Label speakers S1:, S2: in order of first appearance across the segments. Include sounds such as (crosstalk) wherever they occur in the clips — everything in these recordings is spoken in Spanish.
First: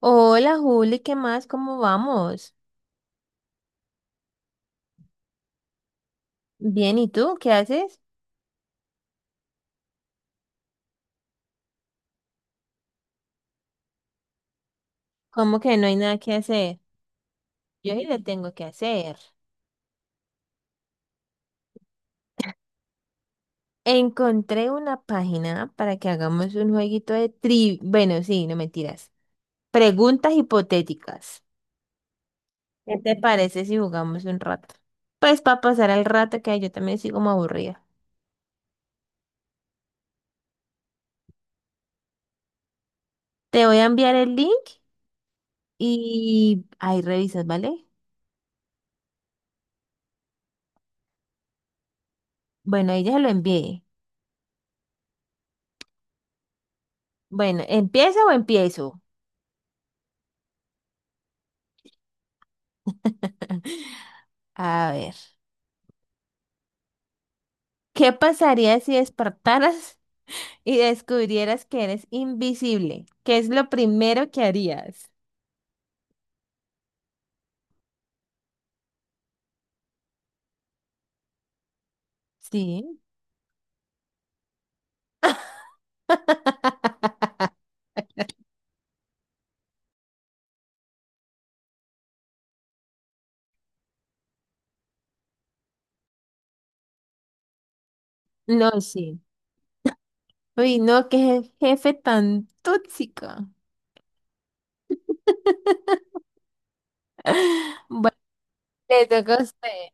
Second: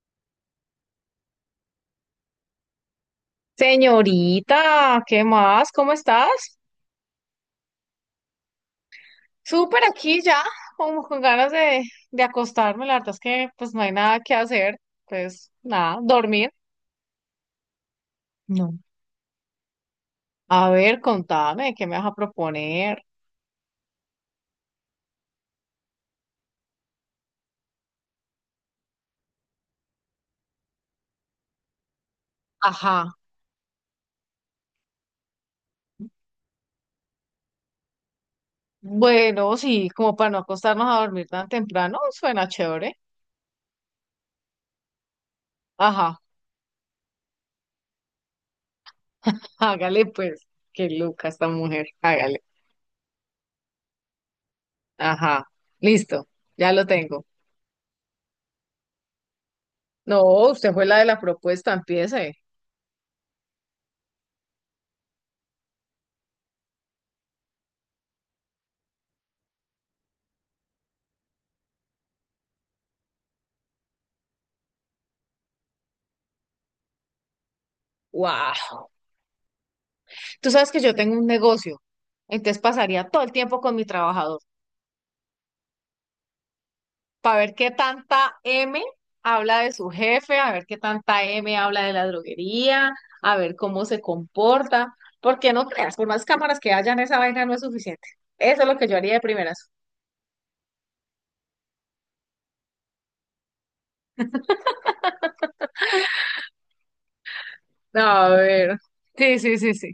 S1: Hola Juli, ¿qué más? ¿Cómo vamos?
S2: Señorita, ¿qué más? ¿Cómo estás?
S1: Bien, ¿y tú? ¿Qué haces?
S2: Súper aquí ya, como con ganas de acostarme. La verdad es que pues no hay nada que hacer. Pues
S1: ¿Cómo que no hay
S2: nada,
S1: nada que
S2: dormir.
S1: hacer? Yo sí le tengo que
S2: No.
S1: hacer.
S2: A ver, contame, ¿qué me vas a proponer?
S1: Encontré una página para que hagamos un jueguito de tri... Bueno, sí, no mentiras. Preguntas hipotéticas. ¿Qué te
S2: Ajá.
S1: parece si jugamos un rato? Pues para pasar el rato que yo también estoy como aburrida.
S2: Bueno, sí, como para no acostarnos a dormir tan temprano, suena chévere.
S1: Te voy a enviar el link
S2: Ajá,
S1: y ahí revisas, ¿vale?
S2: hágale pues. Qué loca esta mujer, hágale.
S1: Bueno, ahí ya se lo envié.
S2: Ajá, listo, ya lo tengo.
S1: Bueno, ¿empieza o empiezo?
S2: No, usted fue la de la propuesta, empiece.
S1: (laughs) A ver. ¿Qué pasaría si despertaras (laughs) y descubrieras que eres invisible? ¿Qué es lo primero que harías?
S2: ¡Wow! Tú sabes que yo tengo un negocio, entonces
S1: Sí.
S2: pasaría todo el tiempo con mi trabajador para
S1: (laughs)
S2: ver qué tanta M habla de su jefe, a ver qué tanta M habla de la droguería, a ver cómo se comporta, porque no creas, por más cámaras que hayan, esa vaina no es suficiente. Eso es
S1: No,
S2: lo que yo haría
S1: sí.
S2: de primeras.
S1: Uy, no, qué jefe tan tóxico. (laughs) Bueno,
S2: A ver,
S1: le toca
S2: sí,
S1: a
S2: sí,
S1: usted.
S2: sí, sí.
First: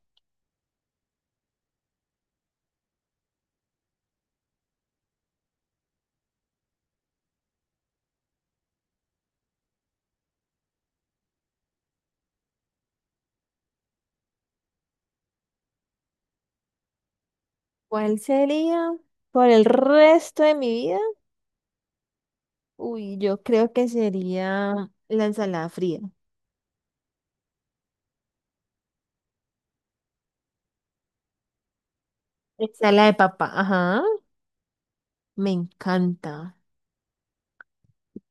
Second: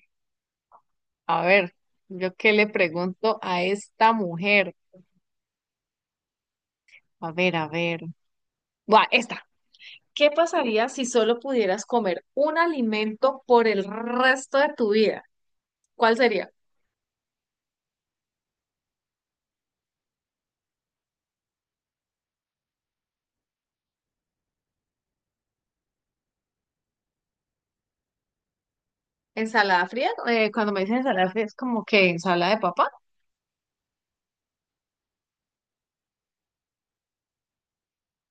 S2: A ver, yo qué le pregunto a esta mujer. A ver, a ver. Buah, esta. ¿Qué pasaría si solo pudieras comer un alimento por el resto de tu vida? ¿Cuál sería?
S1: ¿Cuál sería por el resto de mi vida? Uy, yo creo que sería la ensalada fría.
S2: ¿Ensalada fría? Cuando me dicen ensalada fría es como que ensalada de papa.
S1: Ensalada de papa, ajá. Me encanta.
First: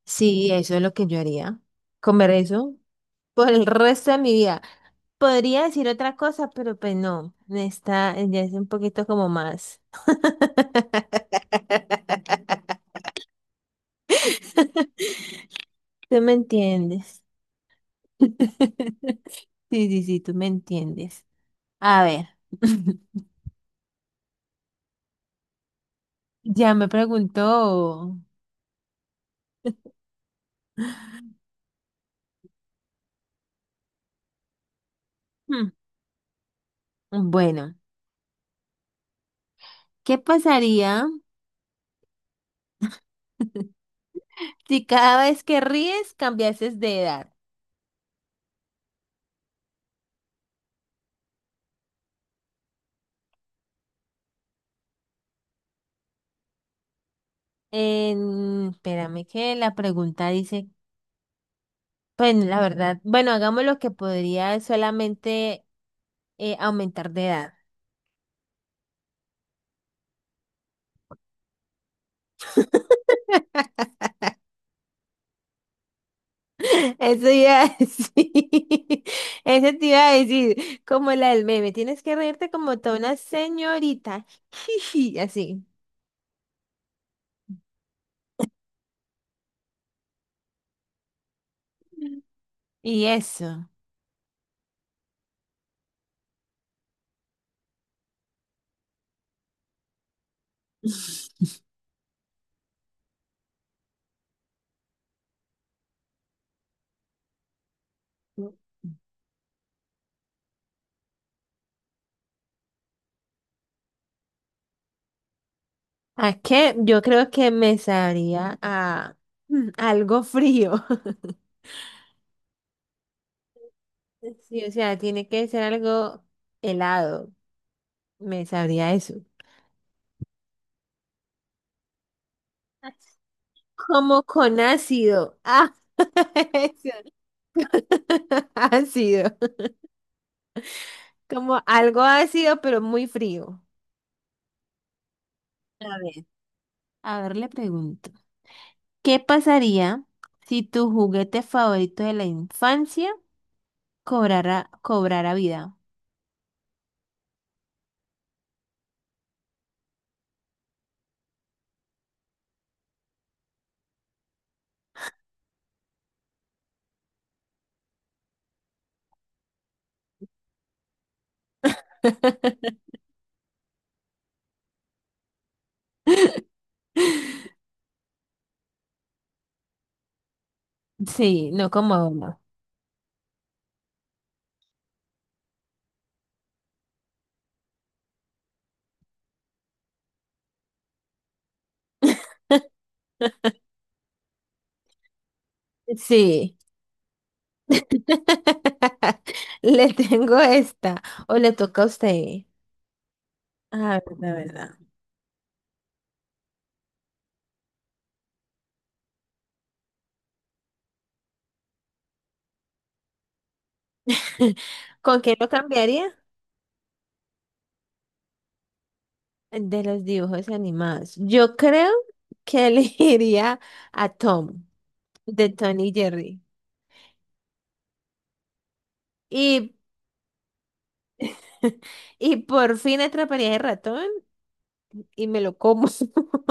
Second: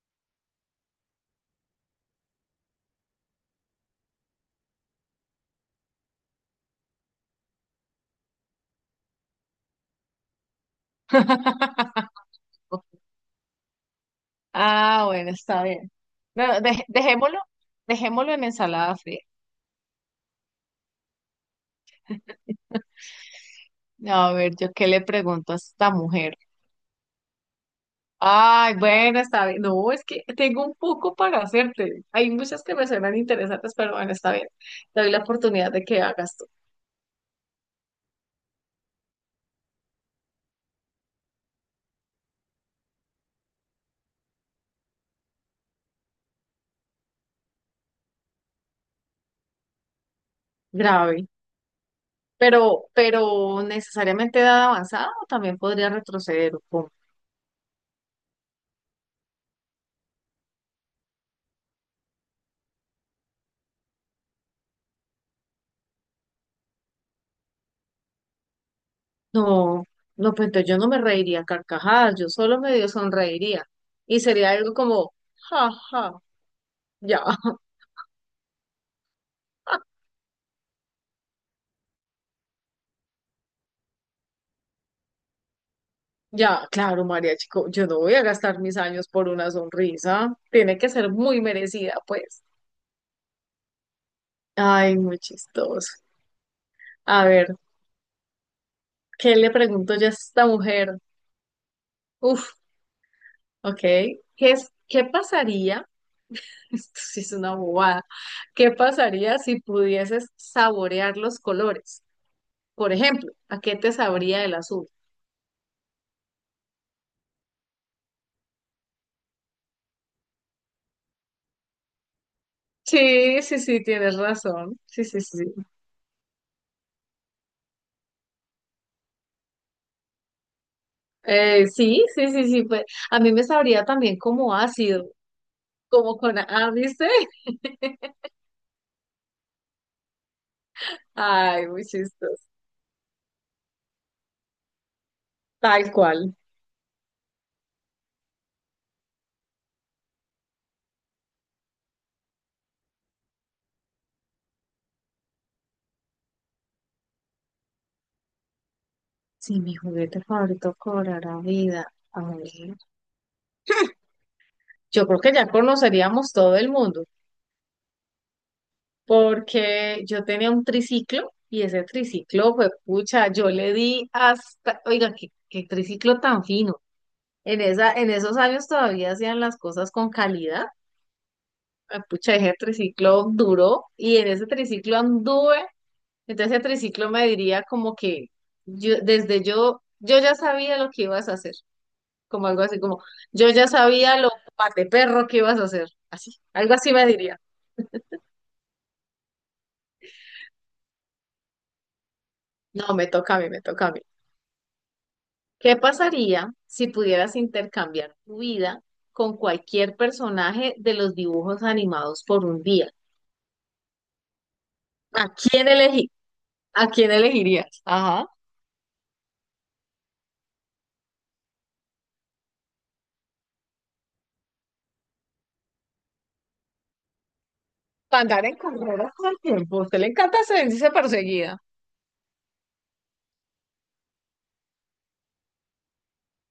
S1: Sí, eso es lo que yo haría. Comer eso por el resto de mi vida. Podría decir otra cosa, pero pues no, está, ya es un poquito como más.
S2: (laughs) Ah, bueno, está bien.
S1: ¿Tú me
S2: No,
S1: entiendes?
S2: dejémoslo, dejémoslo en ensalada fría.
S1: (laughs) Sí, sí, sí, tú me entiendes. A ver, (laughs)
S2: No, a ver, yo qué le pregunto a esta mujer.
S1: ya me preguntó.
S2: Ay, bueno, está bien. No, es que tengo un poco para hacerte. Hay muchas que me suenan interesantes, pero bueno, está bien. Te doy la
S1: Hmm,
S2: oportunidad de que hagas tú.
S1: Bueno, ¿qué pasaría (laughs) si cada vez que ríes cambiases de edad?
S2: Grave. Pero necesariamente edad avanzada o también podría retroceder. ¿O cómo?
S1: Espérame que la pregunta dice, bueno, la verdad, bueno, hagamos lo que podría solamente aumentar de edad.
S2: No, no, pues entonces yo no me reiría a carcajadas, yo solo medio sonreiría. Y sería algo como, ja, ja, ya,
S1: Eso iba a decir. (laughs) Eso te
S2: (laughs)
S1: iba a decir. Como la del meme. Tienes que reírte como toda una señorita. (laughs) Así.
S2: ya, claro, María Chico, yo no voy a gastar mis años por una sonrisa. Tiene que ser muy merecida, pues.
S1: Y eso.
S2: Ay, muy chistoso. A ver, ¿qué le pregunto yo a esta mujer?
S1: (laughs)
S2: Uf, ok. ¿Qué pasaría? (laughs) Esto sí es una bobada. ¿Qué pasaría si pudieses saborear los colores? Por ejemplo, ¿a qué te sabría el azul?
S1: ¿A qué? Yo creo que me sabría a algo frío. (laughs)
S2: Sí, sí, sí, tienes
S1: Sí, o
S2: razón.
S1: sea,
S2: Sí, sí,
S1: tiene
S2: sí.
S1: que ser algo helado. Me sabría eso.
S2: Sí, sí, sí, sí, pues,
S1: (laughs)
S2: a mí me sabría también
S1: Como
S2: como
S1: con
S2: ácido,
S1: ácido. Ah,
S2: como con...
S1: (laughs)
S2: Ah,
S1: eso.
S2: ¿viste? (laughs)
S1: (laughs) Ácido. Como
S2: Ay, muy
S1: algo
S2: chistoso.
S1: ácido, pero muy frío.
S2: Tal
S1: A ver,
S2: cual.
S1: a ver, le pregunto, ¿qué pasaría si tu juguete favorito de la infancia cobrara vida?
S2: Si mi juguete favorito cobrara vida, a ver, yo creo que ya conoceríamos todo el mundo. Porque yo tenía un triciclo y ese triciclo fue
S1: (laughs)
S2: pucha, yo le di hasta, oiga, qué triciclo tan fino. En esos años todavía hacían las cosas con calidad.
S1: Sí, no
S2: Ah,
S1: como
S2: pucha,
S1: uno.
S2: ese triciclo duró y en ese triciclo anduve. Entonces ese triciclo me diría como que yo, ya sabía lo que ibas a hacer, como algo así, como yo ya sabía lo pate perro que ibas a hacer, así,
S1: Sí.
S2: algo así me diría.
S1: (laughs) Le tengo esta. O le toca a usted.
S2: No, me toca a mí, me
S1: A
S2: toca a mí.
S1: ver, la verdad.
S2: ¿Qué pasaría si pudieras intercambiar tu vida con cualquier personaje de los dibujos animados por un día?
S1: (laughs) ¿Con
S2: ¿A
S1: qué lo
S2: quién
S1: cambiaría?
S2: elegí? ¿A quién elegirías? Ajá.
S1: De los dibujos animados. Yo creo que (laughs) elegiría a Tom, de Tony Jerry.
S2: Para andar en carreras todo el
S1: Y,
S2: tiempo. A usted le encanta sentirse perseguida.
S1: (laughs) y por fin atraparía el ratón y me lo como, (laughs)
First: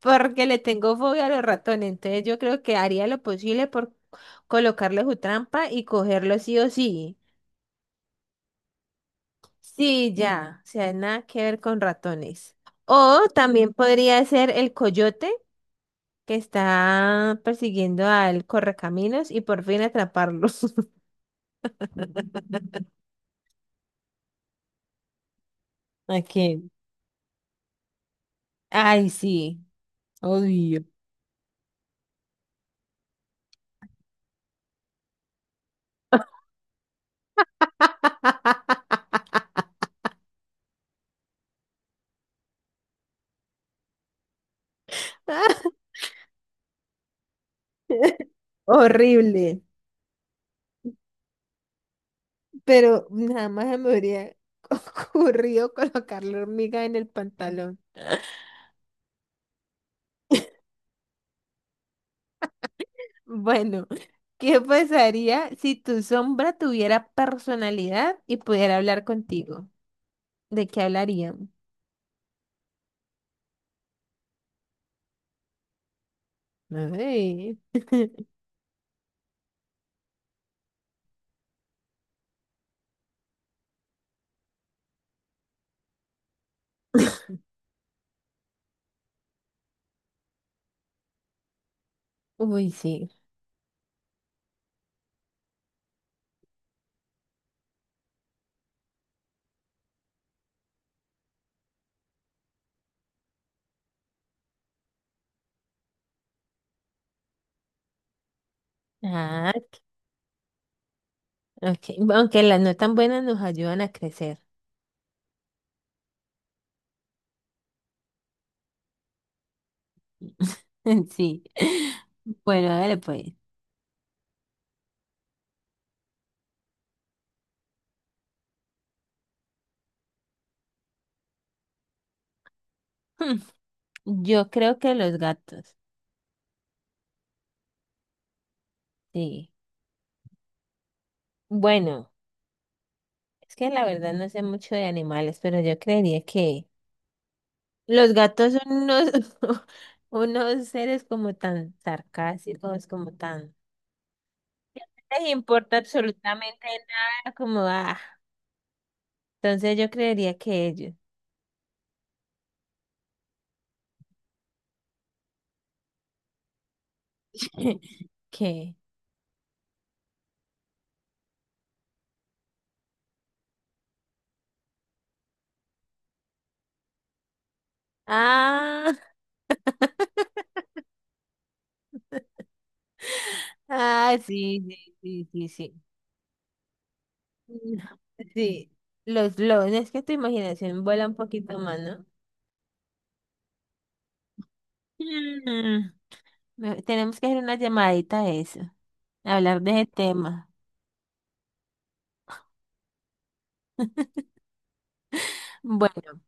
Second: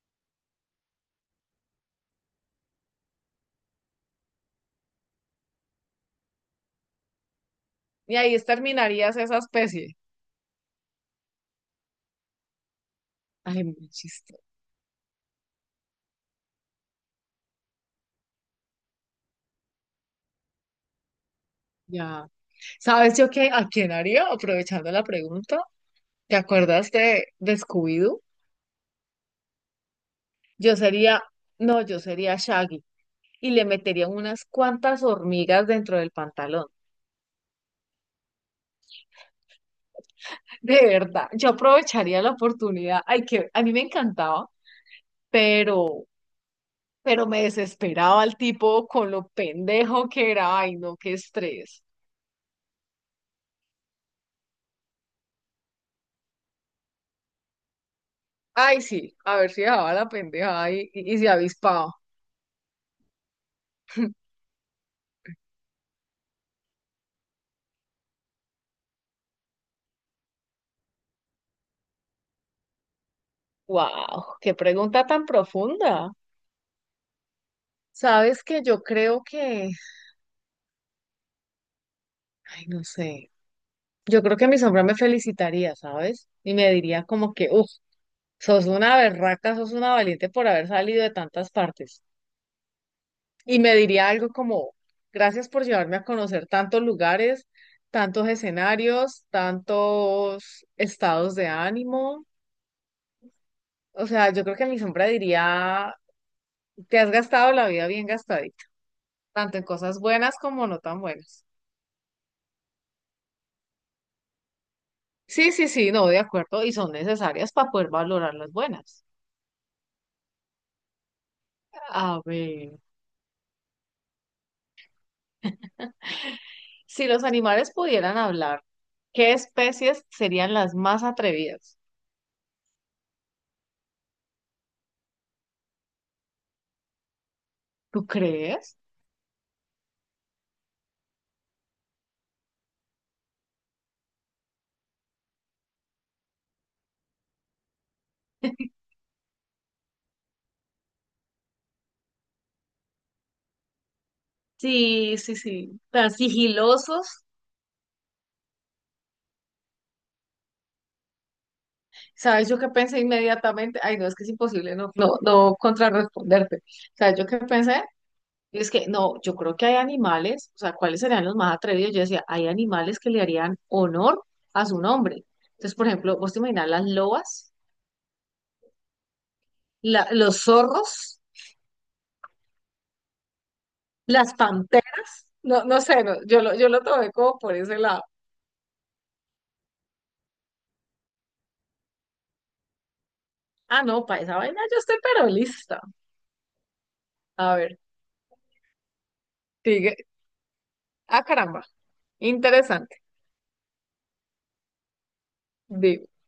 S1: porque le tengo fobia a los ratones. Entonces yo creo que haría lo posible por colocarle su trampa y cogerlo sí o sí.
S2: Y ahí terminarías esa especie.
S1: Sí, ya, o sea, nada que ver con ratones. O
S2: Ay,
S1: también
S2: muy
S1: podría
S2: chistoso.
S1: ser el coyote que está persiguiendo al correcaminos y por fin atraparlos.
S2: Ya.
S1: (laughs)
S2: ¿Sabes yo qué? ¿A quién haría? Aprovechando la pregunta. ¿Te
S1: Aquí.
S2: acuerdas de Scooby-Doo?
S1: Ay, sí,
S2: Yo
S1: odio.
S2: sería, no, yo sería Shaggy. Y le metería unas cuantas hormigas dentro del pantalón.
S1: (laughs)
S2: De verdad, yo aprovecharía la oportunidad. Ay, que a mí me encantaba, pero, pero me desesperaba el tipo con lo
S1: Horrible,
S2: pendejo que era. Ay, no, qué estrés.
S1: pero nada más se me habría (laughs) ocurrido colocar la hormiga en el pantalón.
S2: Ay, sí, a ver si dejaba la pendeja y se avispaba.
S1: Bueno,
S2: (laughs)
S1: ¿qué pasaría si tu sombra tuviera personalidad y pudiera hablar contigo? ¿De qué hablarían?
S2: Wow, qué pregunta tan profunda.
S1: Ay.
S2: Sabes que yo creo que, ay, no sé, yo creo que mi sombra me felicitaría, ¿sabes? Y me diría como
S1: (laughs)
S2: que, uff, sos una berraca, sos una valiente por haber salido de tantas partes.
S1: Uy, sí.
S2: Y me diría algo como, gracias por llevarme a conocer tantos lugares, tantos escenarios, tantos estados de ánimo. O sea, yo creo que mi sombra diría, te has gastado la vida bien gastadita,
S1: Ah,
S2: tanto en cosas buenas como no tan buenas.
S1: ok. Aunque las no tan buenas nos ayudan a crecer.
S2: Sí, sí, sí, no, de acuerdo, y son necesarias para poder valorar las buenas.
S1: (laughs) Sí.
S2: A
S1: Bueno,
S2: ver,
S1: a ver, pues.
S2: si los animales pudieran hablar, ¿qué especies serían las más atrevidas?
S1: (laughs) Yo creo que los gatos.
S2: ¿Tú crees?
S1: Sí. Bueno. Es que la verdad no sé mucho de animales, pero yo creería que los gatos son unos, (laughs) unos seres como tan sarcásticos, como tan...
S2: Sí,
S1: No les
S2: sí,
S1: importa
S2: sí. Tan
S1: absolutamente
S2: sigilosos.
S1: nada, como, ah, entonces yo creería que ellos,
S2: ¿Sabes yo qué pensé inmediatamente? Ay, no, es que es imposible no contrarresponderte. ¿Sabes yo qué pensé?
S1: (laughs)
S2: Y es
S1: que,
S2: que no, yo creo que hay animales, o sea, ¿cuáles serían los más atrevidos? Yo decía, hay animales que le harían honor a su nombre. Entonces, por ejemplo, vos te imaginas las lobas,
S1: ah,
S2: los zorros,
S1: (laughs) ah,
S2: las
S1: sí, sí,
S2: panteras.
S1: sí, sí,
S2: No,
S1: sí.
S2: no
S1: (laughs)
S2: sé, no, yo lo tomé como por
S1: Mm,
S2: ese lado.
S1: sí, los lobos, es que tu imaginación vuela un poquito más, ¿no?
S2: Ah, no, para esa vaina yo estoy pero lista.
S1: Mm, me- tenemos que hacer una
S2: A ver,
S1: llamadita a eso, hablar de ese
S2: sigue.
S1: tema.
S2: Ah, caramba, interesante.
S1: Bueno,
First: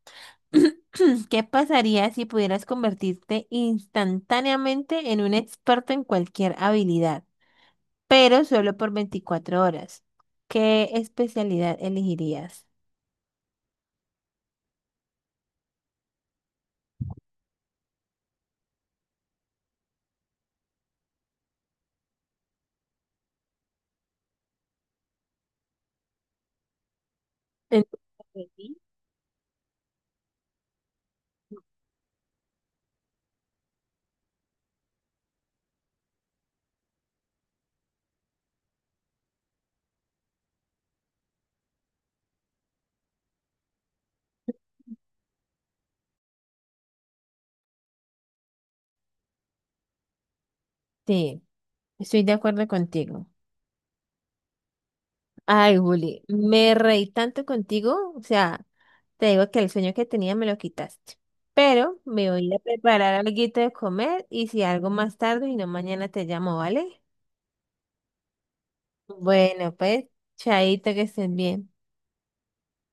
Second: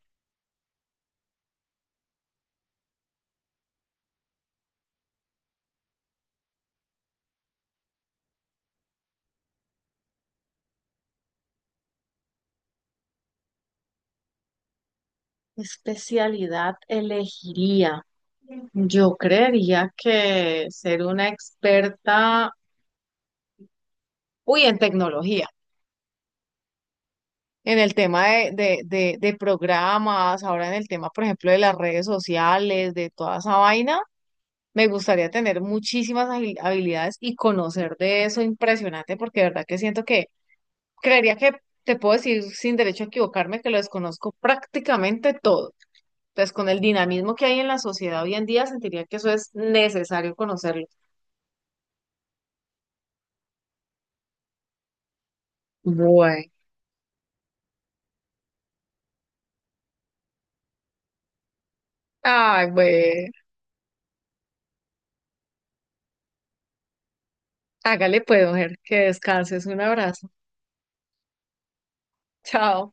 S1: (clears throat) ¿qué pasaría si pudieras convertirte instantáneamente en un experto en cualquier habilidad, pero solo por 24 horas? ¿Qué especialidad elegirías?
S2: ¿Qué especialidad elegiría? Yo creería que ser una experta, uy, en tecnología, en el tema
S1: Entonces, sí.
S2: de programas, ahora en el tema, por ejemplo, de las redes sociales, de toda esa vaina, me gustaría tener muchísimas habilidades y conocer de eso impresionante, porque de verdad que siento que, creería que te puedo decir sin derecho a equivocarme que lo desconozco prácticamente todo. Entonces, con el dinamismo que hay en la sociedad hoy en día, sentiría que eso es necesario conocerlo.
S1: Sí, estoy de acuerdo contigo. Ay, Juli,
S2: Bueno.
S1: me reí tanto contigo, o sea, te digo que el sueño que tenía me lo quitaste. Pero me voy a
S2: Ay,
S1: preparar
S2: bueno.
S1: algo de comer y si algo más tarde y no mañana te llamo, ¿vale?
S2: Hágale pues, mujer, que descanses.
S1: Bueno,
S2: Un
S1: pues,
S2: abrazo.
S1: chaito, que estén bien.
S2: Chao.